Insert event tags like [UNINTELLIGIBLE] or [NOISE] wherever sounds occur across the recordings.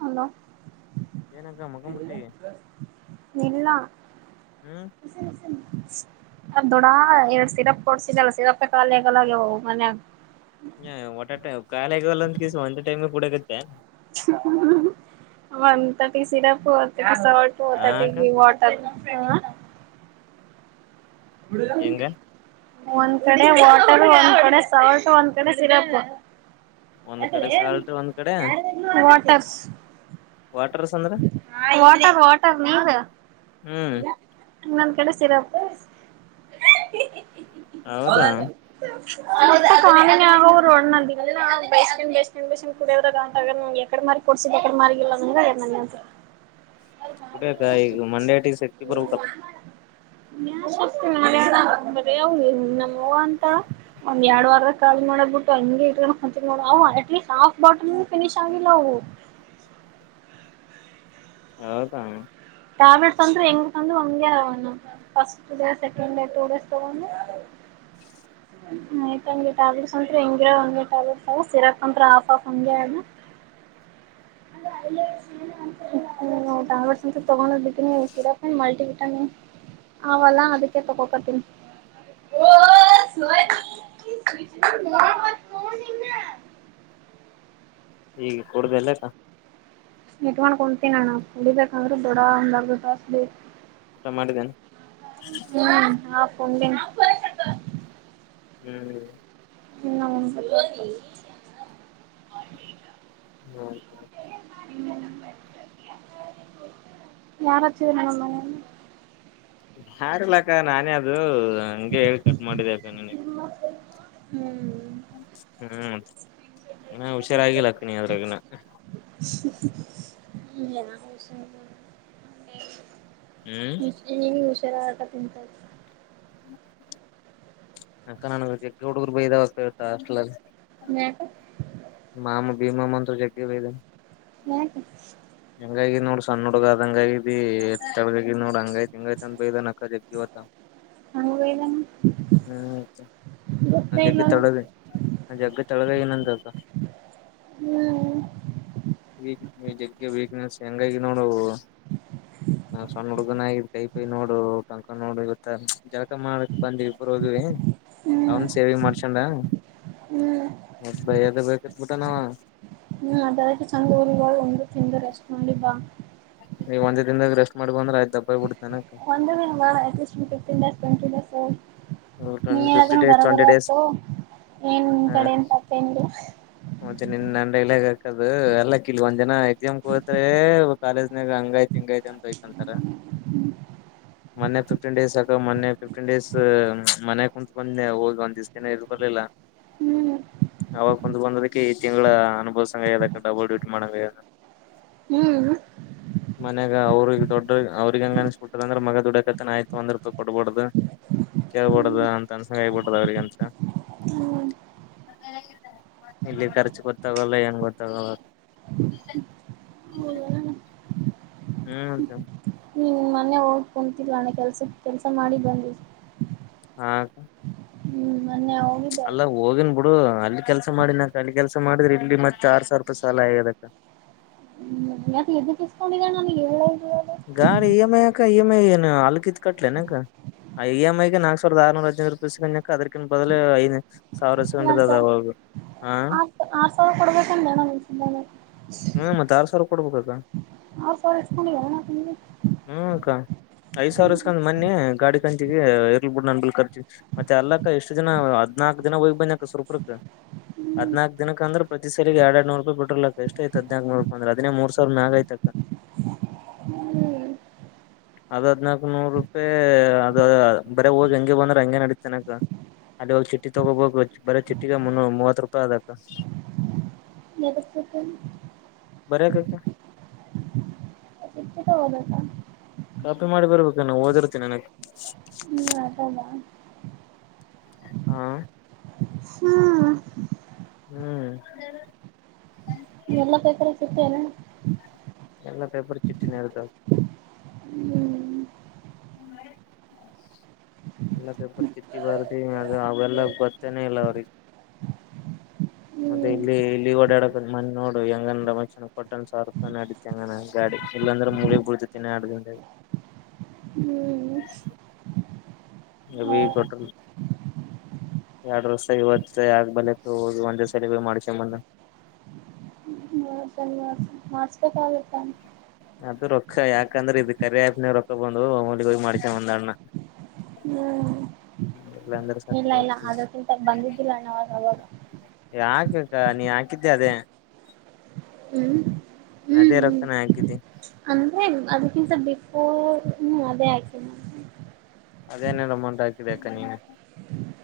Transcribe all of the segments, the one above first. Hello ಏನಕ್ಕ ಮಕಂಬಿಟ್ಟಿ ಇಲ್ಲಾ [UNINTELLIGIBLE] ಹ್ಮ್ ರಿ ಸರಿ [UNINTELLIGIBLE] ನ ದೊಡ ಎರಡ್ ಸಿರಪ್ ಕೊಡ್ಸಿದಲ್ಲ ಸಿರಪ್ ಖಾಲಿಯಗಗವು ಮನ್ಯಾಗ. ಹ ಒಟ ಟ ಕಾಲ ಆಗಲ್ಲ ಅಂತ ಕಸ ಒಂದ ಟೈಮ್ ಕೂಡಗತ್ತೆ. ಮಂತ ಪಿಸಿರ ಪತ್ತ [UNINTELLIGIBLE] ಟ ಹಟ ಹಾಕ್ಕ ಹ [UNINTELLIGIBLE] ಇಡಲ್ಲ ಹೆಂಗ [UNINTELLIGIBLE] ಒಂದ್ ಕಡೆ ವಾಟರ್ ಒಂದ್ ಕಡೆ ಸಾಲ್ಟ್ ಒಂದ್ ಕಡೆ ಸಿರಪ್. ಒಂದ್ ಅ ಕಡೆ ಸಾಲ್ಟ್ ಒಂದ್ ಕಡೆ ಯ [UNINTELLIGIBLE] ವಾಟರ್ಸ್ ಅಂದ್ರ ವಾಟರ್ ವಾಟರ್ ನೀಗ ಹ್ಮ್ ನಂದ ಕಡೆ ಸಿರಪ್ [UNINTELLIGIBLE] ಮ ಹೌದಾ ಆರು [UNINTELLIGIBLE] ಡ ಎಡ ಮ ಕೊಡಸ ಮಿಲ್ಲ [UNINTELLIGIBLE] [UNINTELLIGIBLE] ಕುಡಕ ಈಗ ಮಂಡ್ಯಾ ಟ ಶಕ್ತಿ ಬರ್ ಕಲ್ ತ ನಮ್ಮ ಅವ ಅಂತ ಒಂದ್ ಎರಡ್ ವಾರಕ್ಕ. ಮಾಡಕ್ ಬಿಟ್ಟು ಹಂ ಇವು ಅಟ್ಲೀಸ್ಟ್ ಹಫ್ ಬಾಟಲ್ ಫಿನಿಶ್ ಆಗಿಲ್ಲ ಅವು‌. ಹಾಯ್ [UNINTELLIGIBLE] ಹೌದ. ಟ್ಯಾಬ್ಲೆಟ್ಸ್ ಅಂದ್ರೂ ಹೆಂಗ್ಂದ ಒಮಗೆ first day second day two days ತಗೊಂಡು. ಹೆಲ್ [UNINTELLIGIBLE] ಆಯ್ತ್ ಹಂಗೆ ಟ್ಯಾಬ್ಲೆಟ್ ಅತ್ರಿ ಹಿಂಗ್ರ ಒಂದ ಟ್ಯಾಬ್ಲೆಟ್ಸ್ ಸಿರಪ್ ಅಂತ್ರ ಆಫ್ ಆಫ್ ಹಂಗ. ತರ ಸ [UNINTELLIGIBLE] ತಗೊಂಡ್ ಬಿತೀನಿ ಸಿರಪ್ ಮಲ್ಟಿ ವಿಟಾನಿ ಅವಲ್ಲ ಅದಕ್ಕೆ ತಕೋಕೋತೀನಿ. ಓ ಸ [UNINTELLIGIBLE] ಛಕ [UNINTELLIGIBLE] ಈಗೆ ಕುಡ್ದಲ್ಲಕ್ಕ. ಇಟ್ ಮಾಡ್ಕೊತೀನ ನಾನ ಕುಡಿಬೇಕಂದ್ರೂ ದೊಡ ಒಂದಟಾಸ್ಲಿ ಊಟ ಮಾಡಿದ್ದೇನೆ. ಹ್ಮ ಹಾಪೊಂಡ [UNINTELLIGIBLE] ಹ್ಮ್ ಹ್ಮ [UNINTELLIGIBLE] ಇನ್ನ ಹ [UNINTELLIGIBLE] ಹ್ಮತ [UNINTELLIGIBLE] ಯಾರೊಚಮ್ಮ [UNINTELLIGIBLE] ಯಾರ್ಲಕ್ಕ ನಾನೇ ಅದು ಹಂಗೆ ಹೇಳಿ ಕಟ್ ಮಾಡಿದೆ ಅಕ್ಕ ನನಗ್‌. ಹ್ಮ್ [UNINTELLIGIBLE] ಹ್ಮ್ ಇ ಹುಷಾರಾಗಿಲ್ಲಕ್ಕನಿ ಅದ್ರಗನ. ಯ ಹಸ [UNINTELLIGIBLE] ಹ್ಮ್ ಹ ಹುಷಾರ ಆಟ ತಿಂತ [UNINTELLIGIBLE] ಅಕ್ಕ ನನ ಜಗ್ಗೆ ಹುಡುಗರು ಬೈದಾವಪ್ಪ ಇಳ್ತ ಹಾಸ್ಟೆಲ್ಲಿ. ಮ [UNINTELLIGIBLE] ಮಾಮ ಬಿಮ ಮಂತ್ರ ಜಗ್ಗೆ ವೇದ. ಯಾಕ ಹೆಂಗಾಗಿ ನೋಡ ಸಣ್ಣ ಹುಡುಗ ಅದ ಹಂಗಾಗಿ ಎಗ. ಇಲ್ಲಿನೊಡ್ ರಂಗಾಯ ತಿಂಗಾಯ ಅಂತ ಬೈದಾನ್ ಇವತ್ ಹಂಗ ಬೈದಾನ ಹ್ಮ್ ನ ಗೊತ್ತೇ ಜಗ್ಗೆ ಇಲ್ಲಲ್ಲ ತೊಳಗ ನ ಜಗ್ಗೆ ತೊಳಗ ಏನಂತ್ದ ಹ್ಮ್ ಹ್ಮ ಈ ಜಗ್ಗೆ ವೀಕ್ನೆಸ್ ಹೆಂಗಾಗಿ ನೋಡ ನಾ ಸಣ್ಣ ಹುಡುಗನ ಆಗ ಕೈ ಪೈ ನೋಡು ಕಂಕ ನೋಡು ಇವತ್ತ ಜಲಕ ಮಾಡಕ್ ಬಂದ್ ಇಬ್ಬರು ಹೋಗಿವವಿ ಹ್ಮ್ ಅವನ್ ಸೇವಿಂಗ್ ಮಾಡ್ಸೊಂಡ ಹ್ಮ್ ಮ ಭೈಯದ ಬ ಕತ್ ಬಟಾನ ಅವ್ವ ಕ್ಕೆ ಚಂದ ಊ ಒಂದು ತಿ ರೆಸ್ಟ್ ನಿದ್ದ ನೀವು ಒಂದ ದಿನಾಗ ರೆಸ್ಟ್ ಮಾಡಬಂದ್ರೆ ಐತಿ ದಪ್ಪ ಬಿಡ್ತತಿ ಒಂದುಟ್ಟ್ ಫಿಫ್ಟನ್ ಡಸ್ ಟ್ವೆಟಿಡ ಿಫ್ಟಿ ಡೇಸ್ ಟ್ವೆಂಟಿ ಡೇಸ್ ಆಯ್ತು ಏನ್ ನಿನ್ ಹಾ ಕಡೆನ್ ತಪ್ಪೇನಿಲ್ಲ ಮತ್ತೆ ನಿನ್ ಡೈಲಾಗ್ ದು ಎಲ್ಲ ಕಿಲ್ ಒಂದ್ ಜನ ಎಕ್ಸಾಮ್ ಕೋತ್ೆ ಕಾಲೇಜ್ನಾಗ ಹಂಗಯ್ತ ತೆಂಗೈದನ್ ಬೈಕ್ಂತಾರ ಮನೆ ಫ್ಟನ್ ಡೇಸ್ ಅಕ ಮೊನ್ನೆ ಿಫ್ಟನ್ ಡೇಸ್ ಮನೆಯ ಕುಂತ್ು ಬಂದ್ೆ ಹೋಗ್ ಒಂದ ದಿವ್ಸನ ಎದು್ ಬರ್ಲಿಲ್ಲ ಹ್ಮ್ ಅವಾಗ ಕುಂದು ಬಂದದಕ್ಕೆ ಈ ತಿಂಗಳ ಅನುಸಂಗದ ಡಬಲ್ ಡೂಟಿ ಮಾಡಂಗ ಯ ಹ್ಮ್ ಮನ್ಯಾಗ ಅವ್ರಗ ದೊಡ್ಡ್ರ ಅವ್ರಗ ಹಂಗ ಅನ್ಸ್ಬಿಟ್ಟದ ಅಂದ್ರೆ ಮಗ ದುಡಕತನ ಆಯ್ತು ಒಂದ್ ರೂಪಾಯಿ ಕೊಡ್ಬಾರಡ್ದು ಕೇಳ್ಬೋಡದ ಅಂತ ಅನ್ಸಂಗ ಆಗ್ಬಿಡದ ಅವ್ರಗಂತ [INAUDIBLE] ಹ್ಮ್ ಇಲ್ಲಿ ಖರ್ಚು ಗೊತ್ತಾಗಲ್ಲ ಏನ್ ಗೊತ್ತಾಗಲ್ಲ ಅದು ಹೌದಾ ಹ್ಮ್ಂತ ಹ್ಮ್ ಮೊನ್ನೆ ಹೋಗ ಕುಂತಲ್ಲ ಅಣ್ಣ ಕೆಲ್ಸ ಕೆಲ್ಸ ಮಾಡಿ ಬಂದಿ ಹಾ ಹ್ಮ್ ಹೋಗಿದ್ದಲ್ಲ ಅಲ್ಲಾ ಹೋಗಿನ್ ಬಿಡು ಅಲ್ಲಿ ಕೆಲ್ಸ ಮಾಡಿಿನಾಕ ಅಲ್ಲಿ ಕೆಲ್ಸ ಮಾಡಿದ್ರಿ ಇಲ್ಲಿ ಮತ್ತ ಆರ್ ಸಾವಿರ ರೂಪಾಯಿ ಸಾಲ ಆಗದಕ್ಕ ಹ್ಮ ಯಾಕ್ [UNINTELLIGIBLE] ಗಾಡಿ ಇಎಮ ಆಐ ಇಎಮ ಆಐ ಏನು ಹಲಕಿತ ಕಟ್ಲ ನ ಗ ಆಐ ಎಂ ಐಗೆ ನಾಕ್ ಸಾವರದ ಆರುೂರದೈದು ರೂಪಿ ಅದಕ್ಕಿನ್ ಬದಲು ಐದು ಸಾವಿರಸಕೊಂಡದ ಅದು ಆ ಆರ್ ಸಾವಿರ ಕೊಡ್ಬೇಕಂದೆ ನ ಹ್ಮ ಮತ್ತಾರ ಸಾರ ಕೊಡ್ಬೇಕಕ್ಕ ಆರ್ ಸಾವಿರ ಇಸ್ಕೊಂಡಿದ್ದಾಳೆ ಅಣ್ಣ ತಿಂಗ್ಳಿಗೆ ಹ್ಮಅಕ್ಕ ಐದ್ ಸಾವಿರ ಇಸ್ಕಂದ್ ಮೊನ್ನೆ ಗಾಡಿ ಕಂಚಿಗೆ ಇರ್ಲ್ಬ ಬಿಡ್ ನ ಬಿ ಕರ್ಚಿ ಮತ್ತೆ ಅಲ್ಲಕ್ಕ ಎಷ್ಟು ಜನ ಹದ್ನಾಕಕ್ ದಿನ ಹೋಗ್ ಬಂದ ಸೂರ್ಪೂರ್ಕ ಹ್ಮ್ ಹದ್ನಾಕಕ್ ದಿನಕ್ಕ ಅಂದ್ರೆ ಪ್ರತಿ ಸರಿಗೆ ಎರಡ್ ಎರಡುನೂರು ರೂಪಾಯಿ ಪೆಟ್ರೋಲ್ ಹಾಕ್ ಆಯ್ತದನಕ ನೋಡ್ಕ ಅಂದ್ರೆ ಅದಿನೇ ಮೂ ಸಾವರ ಮ ನಾಗ ಆಯ್ತಕ್ಕ ಹ್ಮ್ ಅದ್ ಹದ್ನಾಕ್ು ನೂರು ರೂಪಾಯಿ ಅದ ಬರ ಹೋಗಿ ಹೆಂಗಗೆ ಬಂದ್ರ ಹಂಗೆ ನಡೀತನಕ ಅಲ್ಲಿ ಹೋಗ ಚಿಟ್ಟಿ ತಗೋಬಬೇಕು ಬರ ಚಿಟ್ಟಿಗೆ ಮುನ್ನೂ ಮೂವತ್ ರೂಪಾಯಿ ಅದಕ್ಕ ಯದಕ್ಬೇಕ ಬರ್ಯಾಕಕ ಹ [INAUDIBLE] ಕಾಫಿ ಮಾಡಿ ಬರ್ಬೇಕ ನ ಓದಿರ್ತೀನಿ ನನಕ್ಕೆ ಹ್ಮ್ ಅದದಾ [INAUDIBLE] ಹಾ ಹ್ಮ ಹ್ಮ್ ಎಲ್ಲ ಪೇಪರು ಸಿಗ್ತಯಿಲ್ಲೇನು ಎಲ್ಲ ಪೇಪರ್ ಚಿಟ್ಟಿನೆ ತಗೋಳಿ ಹ್ಮ್ ಹ್ಮ ಎಲ್ಲ ಪೇಪರ್ ಚಿಟ್ಟಿ ಬರುತ್ತೆ ಅದು ಅವೆಲ್ಲ ಗೊತ್ತೇನೆ ಇಲ್ಲ ಅವ್ರಿಗೆ [INAUDIBLE] ಮತ್ತೆ ಹ್ಮ್ ಇಲ್ಲಿ ಇಲ್ಲಿ ಓಡಾಡಕ ಮನ್ ನೋಯಿ ಹೆಂಗ ರಮೇಶ್ ಅಣ್ಣ ಕೊಟ್ಟನ್ ಒಂದ್ ಸಾವಿರ ರೂಪಾಯಿ ನಡತಿ ಹೆಂಗ ನನ್ ಗಾಡಿ ಇಲ್ಲಾಂದ್ರೆ ಮೂಳ್ಗ್ ಬಿಡ್ತತಿನಿ ಅಡಂಡ [INAUDIBLE] ಹ್ಮ್ ಹ ಅಭಿ ಕೊಟಲ್ [INAUDIBLE] ಎರಡು ವರ್ಷ ಇವತ್ತು ಯಾಕ್ ಬಲತ್ತು ಹೋಗು ಒಂದೇ ಸರೀಬಿ ಮಾಡ್ಕೊ ಬಂದ್ನ [UNINTELLIGIBLE] ಮಾಡ್ಸಬೇಕಾಗ್ಗಿತು ತಾನೆ ಅದ ರೊಕ್ಕ ಯಾಕಂದ್ರೆ ಇದ್ ಕರೆ ಹಪ್ನ ರೊಕ್ಕ ಬಂದು ಹೋಗಿ ಮಾಡ್ಸ ಬಂದನಾ ಹ್ಮ್ ಇಲ್ಲಾಂದ್ರೆ ಇಲ್ಲ ಸತ್ತಿರ ಇಲ್ಲ ಅದಕ್ಕಿಂತ ಬಂದಿದ್ದಿಲ್ಲ ಅಣ್ಣಾವ್ರು ಅವಾಗ ಯಾಕ್ ಅಕ್ಕ ನೀ ಹಾಕಿದ್ದೆ ಅದೇ ಹ್ಮ್ ಹ್ಮ್ ಅದೇ ಹ್ಮ್ ರೊಕ್ಕನ ಹಾಕಿದ್ದಿ ಅಂದ್ರೆ ಅದಕ್ಕಿಂತ [UNINTELLIGIBLE] ಓ ಹ್ಮ್ ಅದೇ ಆಕ್ಕಿನ್ ಅದೇನುನು ಅಮೌಂಟ್ ಹಾಕಿದೆ ಅಕ್ಕ ನೀನೆ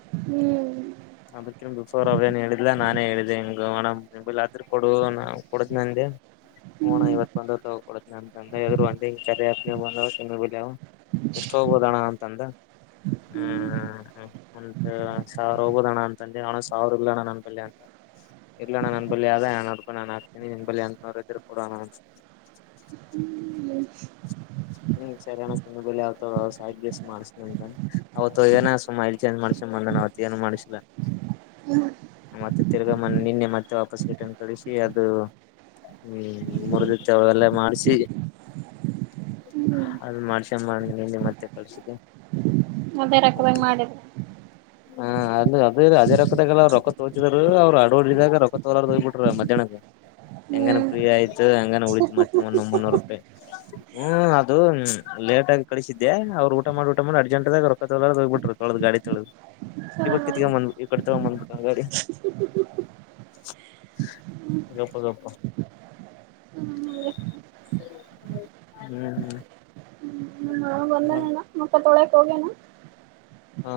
ಹ್ಮ್ ಅದಕ ಬಫೋರ್ ಅವೇನ್ ಹೇಳಿದ್ದಿಲ್ಲಾ ನಾನೇ ಹೇಳಿದ್ದ ಹಿಂಗ [UNINTELLIGIBLE] ಕೊಡು ಕೊಡ್ತೀನಿ ಅಂದೆ ಎಮ್ ಹುಂ ಅಣ್ಣ ಹ್ಮ್ ಇವತ್ತು ಬಂದ ತಗೋ ಕೊಡತನಿ ಅಂತ್ ಅಂದೆ ಒಂದ ಕರೆ [UNINTELLIGIBLE] ಎಷ್ಟ ಹೋಗ್ ಅಂತದೆ ಹ್ಮ ಸಾವಿ ಹೋಗಬೋದಣ್ಣ ಅಂತದೆ ಸಾವಿರ ಇರ್ಲಣ ನನ್ನ ಪಲ್ಲಿ [UNINTELLIGIBLE] ಇಲ್ಲ ನಾನು ನನ್ ಬಲಿ ಅಯ್ದ ಏರ್ನೂರು ರೂಪಾಯಿ ನಾನು ಹಾತೀನಿ ನಿನ್ ಬಿ ಎಂಟ್ನೂರು ಇದ್ರೆ ಕೊಡ್ ಅಣ್ಣ ಅನ್ನು ಹ್ಮ್ ಹ್ಮ್ ಸರಿಯಣ್ಣ [UNINTELLIGIBLE] ಮಾಡ್ಸಂತ ಅವತ್ತು ಏನ ಸ್ಮೈಲ್ ಚೇಂಜ್ ಮಾಡ್ಸ ಹುಂ ಅಂದೆ ನಾ ಅವತ್ತು ಏನು ಮಾಡಿಸಿಲ್ಲ [INAUDIBLE] ಮತ್ತೆ ತಿರ್ಗಮನ್ ನಿನ್ನೆ ಮತ್ತೆ ವಾಪಸ್ ರಿಟರ್ನ್ ಕಳಿಸಿ ಅದು ಹ್ಮ್ ಮೂರುದಿತ್ ತವೆಲ್ಲ ಮಾಡ್ಸಿ [INAUDIBLE] ಅದು ಮಾಡ್ಸ ಮಾಡಿದೀನಿ ನಿನ್ನೆ ಮತ್ತೆ ಕಳ್ಸಿದಿನಿ ಮದ್ ಬೇಡಕವಾ ಹಿಂಗ್ ಮಾಡಿದ್ರೆ ಹಂಗೆ ಅದೇ ಅದೇ [UNINTELLIGIBLE] ರೊಕ್ಕ ತೋಚಿದ್ರು ಅವ್ ಅಡಡಿದಾಗ ರೊಕ್ಕ ತೋಲಾರದ ಹೋಗಿ ಬಿಟರ ಮಧ್ಯಾಹ್ನ ಹೆಂಗಾನ ಹ್ಮ್ ಫ್ರೀ ಆಯ್ತು ಹೆಂಗಾನ ಉಳಿತು ಮತ್ತೆ ಮುನೂರ್ ಮುನ್ನೂರು ರೂಪಾಯಿ ಹ್ಮ್ ಅದು ಲೇಟಾಗಿ ಕಳಿಸಿದ್ದೆ ಅವ್ರು ಊಟ ಮಾಡಿ ಊಟ ಮಾಡಿ ಅಜಂಟ್ಟಾಗಿ ರೊಕ್ಕ ತಕೊಳರ್ದೆ ಹೋಗ್ಬಿಟ್ರು ಹತ್ಕೊಂಡು ಗಾಡಿ ಚಲೋ ಇವಾಗ ಕಿತ್ತಕ ಮಾಡಿದ್ರು ಬಂನು ಈ ಕಡೆ [UNINTELLIGIBLE] ಗಪ್ಪ ಗಪ್ಪ ಹ್ಮ್ ನಾನು ಬಂದೇನೇನ ಮುಖ ತೊಳಕ್ ಹೋಗನ ಹಾ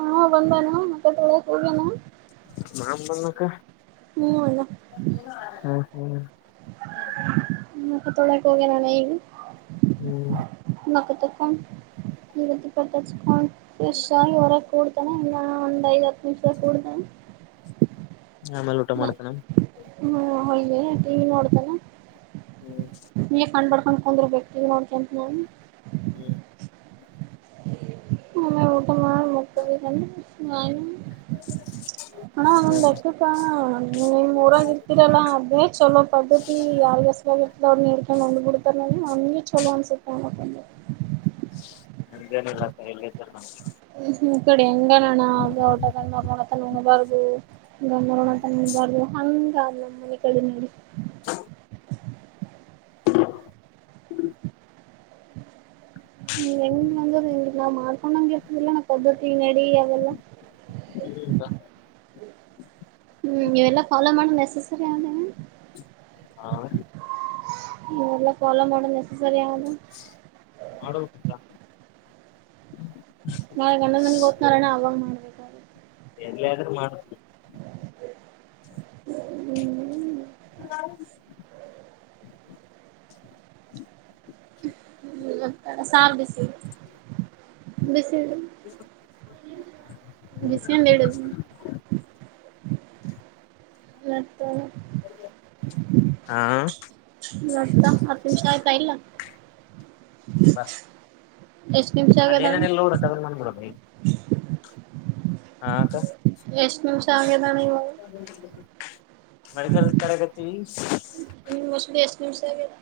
ಹಾ ಬಂದಾನು ಮುಖ ತೊಳಿಯಕ ಹೋಗನ ನಮ್ ಬೊಲೋಕ ಹ್ಮ್ ಅಣ್ಣ ಹ್ಮ್ ಹ್ಮ್ ಮುಖ ತೊಳಿಯಕೆ ಹೋಗ್ಯಾನ ಲೆ ಹ್ಮ್ ಮಕ್ಕ ತಕ್ಕೊಂಡ ವಿಭೂತಿ ಪಟ್ಟಕ್ಕೊಂಡ ಫ್ರೆಶ್ ಆಗಿ ಹೊರಕ್ಕೆ ಹೋಡ್ರು ಇನ್ನ ಒಂದ್ ಐದು ಹತ್ತು ನಿಮಿಷ ಕೂಡ್ದ ಆಮೇಲೆ ಊಟ ಮಾಡಿದ್ನ ಹ್ಮ್ ಹಾಗೆ ಟಿ ವಿ ನೋಡ್ತಾನ ಹ್ಮ್ ಹಂಗೆ [UNINTELLIGIBLE] ಹ್ಮ ಆಮೇಲೆ ಊಟ ಮಾಡಿ ಮಕ್ಕೊಂದು ನಾನು [UNINTELLIGIBLE] ಅಣ್ಣ ಒಂದ್ ಹ್ಮ್ ಲೆಕ್ಕಕೆ ನಿಮ್ ಊರಾಗಿ ಇರ್ತಿರಲ್ಲಾ ಅದೇ ಚಲೋ ಪದ್ಧತಿ ಮಸ್ವವಾಗಿರ್ತದವ್ರು ನೀಡ್ಕೊಂಡ ಹೊಂದ್ ಬಿಡ್ತಾರೆನ ನನ್ಗೆ ಚೊಲೋ ಅನ್ಸುತ್ತೆ ನಂದೇನಿಲ್ಲತ್ತ ಎಲ್ಲಿದ್ದನ ಹ್ಮ್ ಕಡೆ ಹೆಂಗಣ್ಣ ಆ ಊಟ ಮಾಡೋಡತ ಹಂಗಬಾರ್ದು [UNINTELLIGIBLE] ಹಂಗ ನಮ್ಮ್ ಮನೆ ಕಡೆ ನೀಡಿ ಹ ಹೆಂಗ ಅಂದ ನಾವ್ ಮಾಡ್ಕೊಂಡಂಗಗೆ ಇರ್ತದಿಲ್ಲ ಪದ್ಧತಿ ನಡಿ ಅವೆಲ್ಲಾ ಹ್ಮ ಬಾ ಹ್ಮ್ ಇವೆಲ್ಲ ಫಾಲೋ ಮಾಡೋ ನೆಸಸರಿ ಅವದೇ ಹಾ ಇವೆಲ್ಲ ಫಾಲ್ಲೋ ಮಾಡೋ ನೆಸಸರಿ ಅವೆನ್ ಮಾಡಬೇಕ [INAUDIBLE] ನಾಳೆ ಗಂಡ್ಣಂದ ಮನಿಗೆಹೋಗ್ತೀನಲ್ಲ ಅಣ್ಣ ಅವಾಗ್ ಮಾಡ್ಬೇಕಾದ್ರೆ ಇಲ್ಲೇ ಇದ್ರು ಮಾಡಬೇಕು ಹ್ಮ್ ಹಾ ಹ್ಮ ಸಾರ್ ಬಿಸಿ ಬಿಸಿ ಬಿಸಿಯಿಂದ ಇಡು [UNINTELLIGIBLE] [UNINTELLIGIBLE] ಹತ್ತು ಹಾ ನಿಮಿಷ ಆಯ್ತಾ ಇಲ್ವಾ ಎಷ್ಟು ನಿಮಿಷ ಅಲ್ಲಿ ಆಗದ ಏನೇನ ಇಲ್ಲ ನೋಡ ತಗೊಂಡ್ ಬಂದ್ಬಿಡೋದು ಈಗ ಹಾ ಅಕ್ಕ ಎಷ್ಟ ನಿಮಷ ಆಗದಣ್ಣ ಈವಾಗ ಮೆಡಿಕಲ್ ಕಡೆಗತ್ತೀವಿ ಎಷ್ಟು ನಿಮಿಷ ಆಗೈತಿ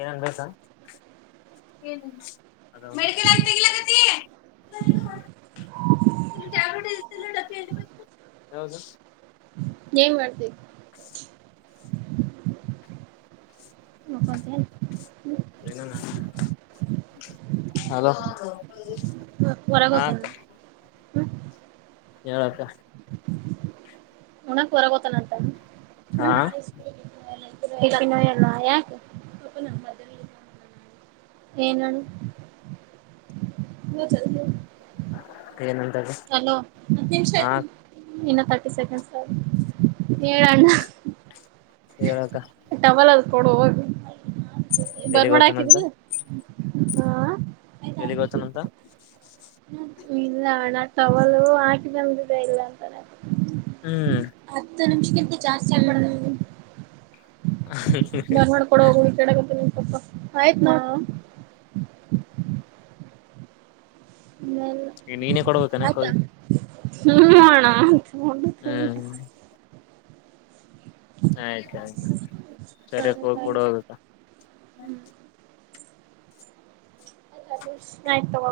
ಏನನ್ಬೇಕ ಏನು [UNINTELLIGIBLE] ಯಾವುದು ಏನ್ ಮಾಡ್ತಿದೆ [UNINTELLIGIBLE] ಏನ ಹೇಳೋದು ಹಲೋ ಆ ಹೊರಗೋತನ ಅಕ್ಕ [UNINTELLIGIBLE] ಹೇಳಕ್ಕ ಉಣ್ಣಕೆ ಹೊರಗೋಗ್ತಾನಂತ ಹ್ಮ್ ಹಾ ಎಲ್ಲ ಯಾಕೆ ಹ [INAUDIBLE] ಏನು ಏನಂತಕ್ಕ ಹಲೋ ಹತ್ತು ನಿಮಷ ಹಾ ಇರು ಇನ್ನು ತರ್ಟಿ ಸೆಕೆಂಡ್ ಆಯ್ತೆ ಹೇಳಣ್ಣ ಹೇಳಕ್ಕ ಕೊಡ ಎಲ್ಲಿಗ್ ಬರ್ಮೋ ಹೋಗ್ತಾನಂತ ಹಾಕಿದಿಲ್ಲ ಹಾ ಎಲ್ಲಿಗೆ ಹೋಗ್ತಾನಂತ ಇಲ್ಲ ಅಣ್ಣ ಟವಲು ಹಾಕ ಮಲ್ ದಡ ಇಲ್ಲ ಅಂತನ ಹ್ಮ್ ನಿಮಿಷಕ್ಕಂತ ಜಾಸ್ತಿ ಮಾಡವು ಮಾಡಕೊಡ ಹೋಗ ಕೆಕತ್ತಂತಪ್ಪ ಆಯ್ತ್ನಾ ಮ ಈಗ ನೀನೇ ಕೊಡ್ಬೇಕನಕ್ ಆತ್ತ ಹೋಗಿ ಹ್ಮ ಮಾಡಣ ಮಡ ಹ್ಮ್ ಆಯ್ತು ಆಯ್ತು ಸರಿ ಸರಿಯಕ್ಕೆ ಹ ಕೂಡ ಹಬೇಕ ಆಯ್ತಲ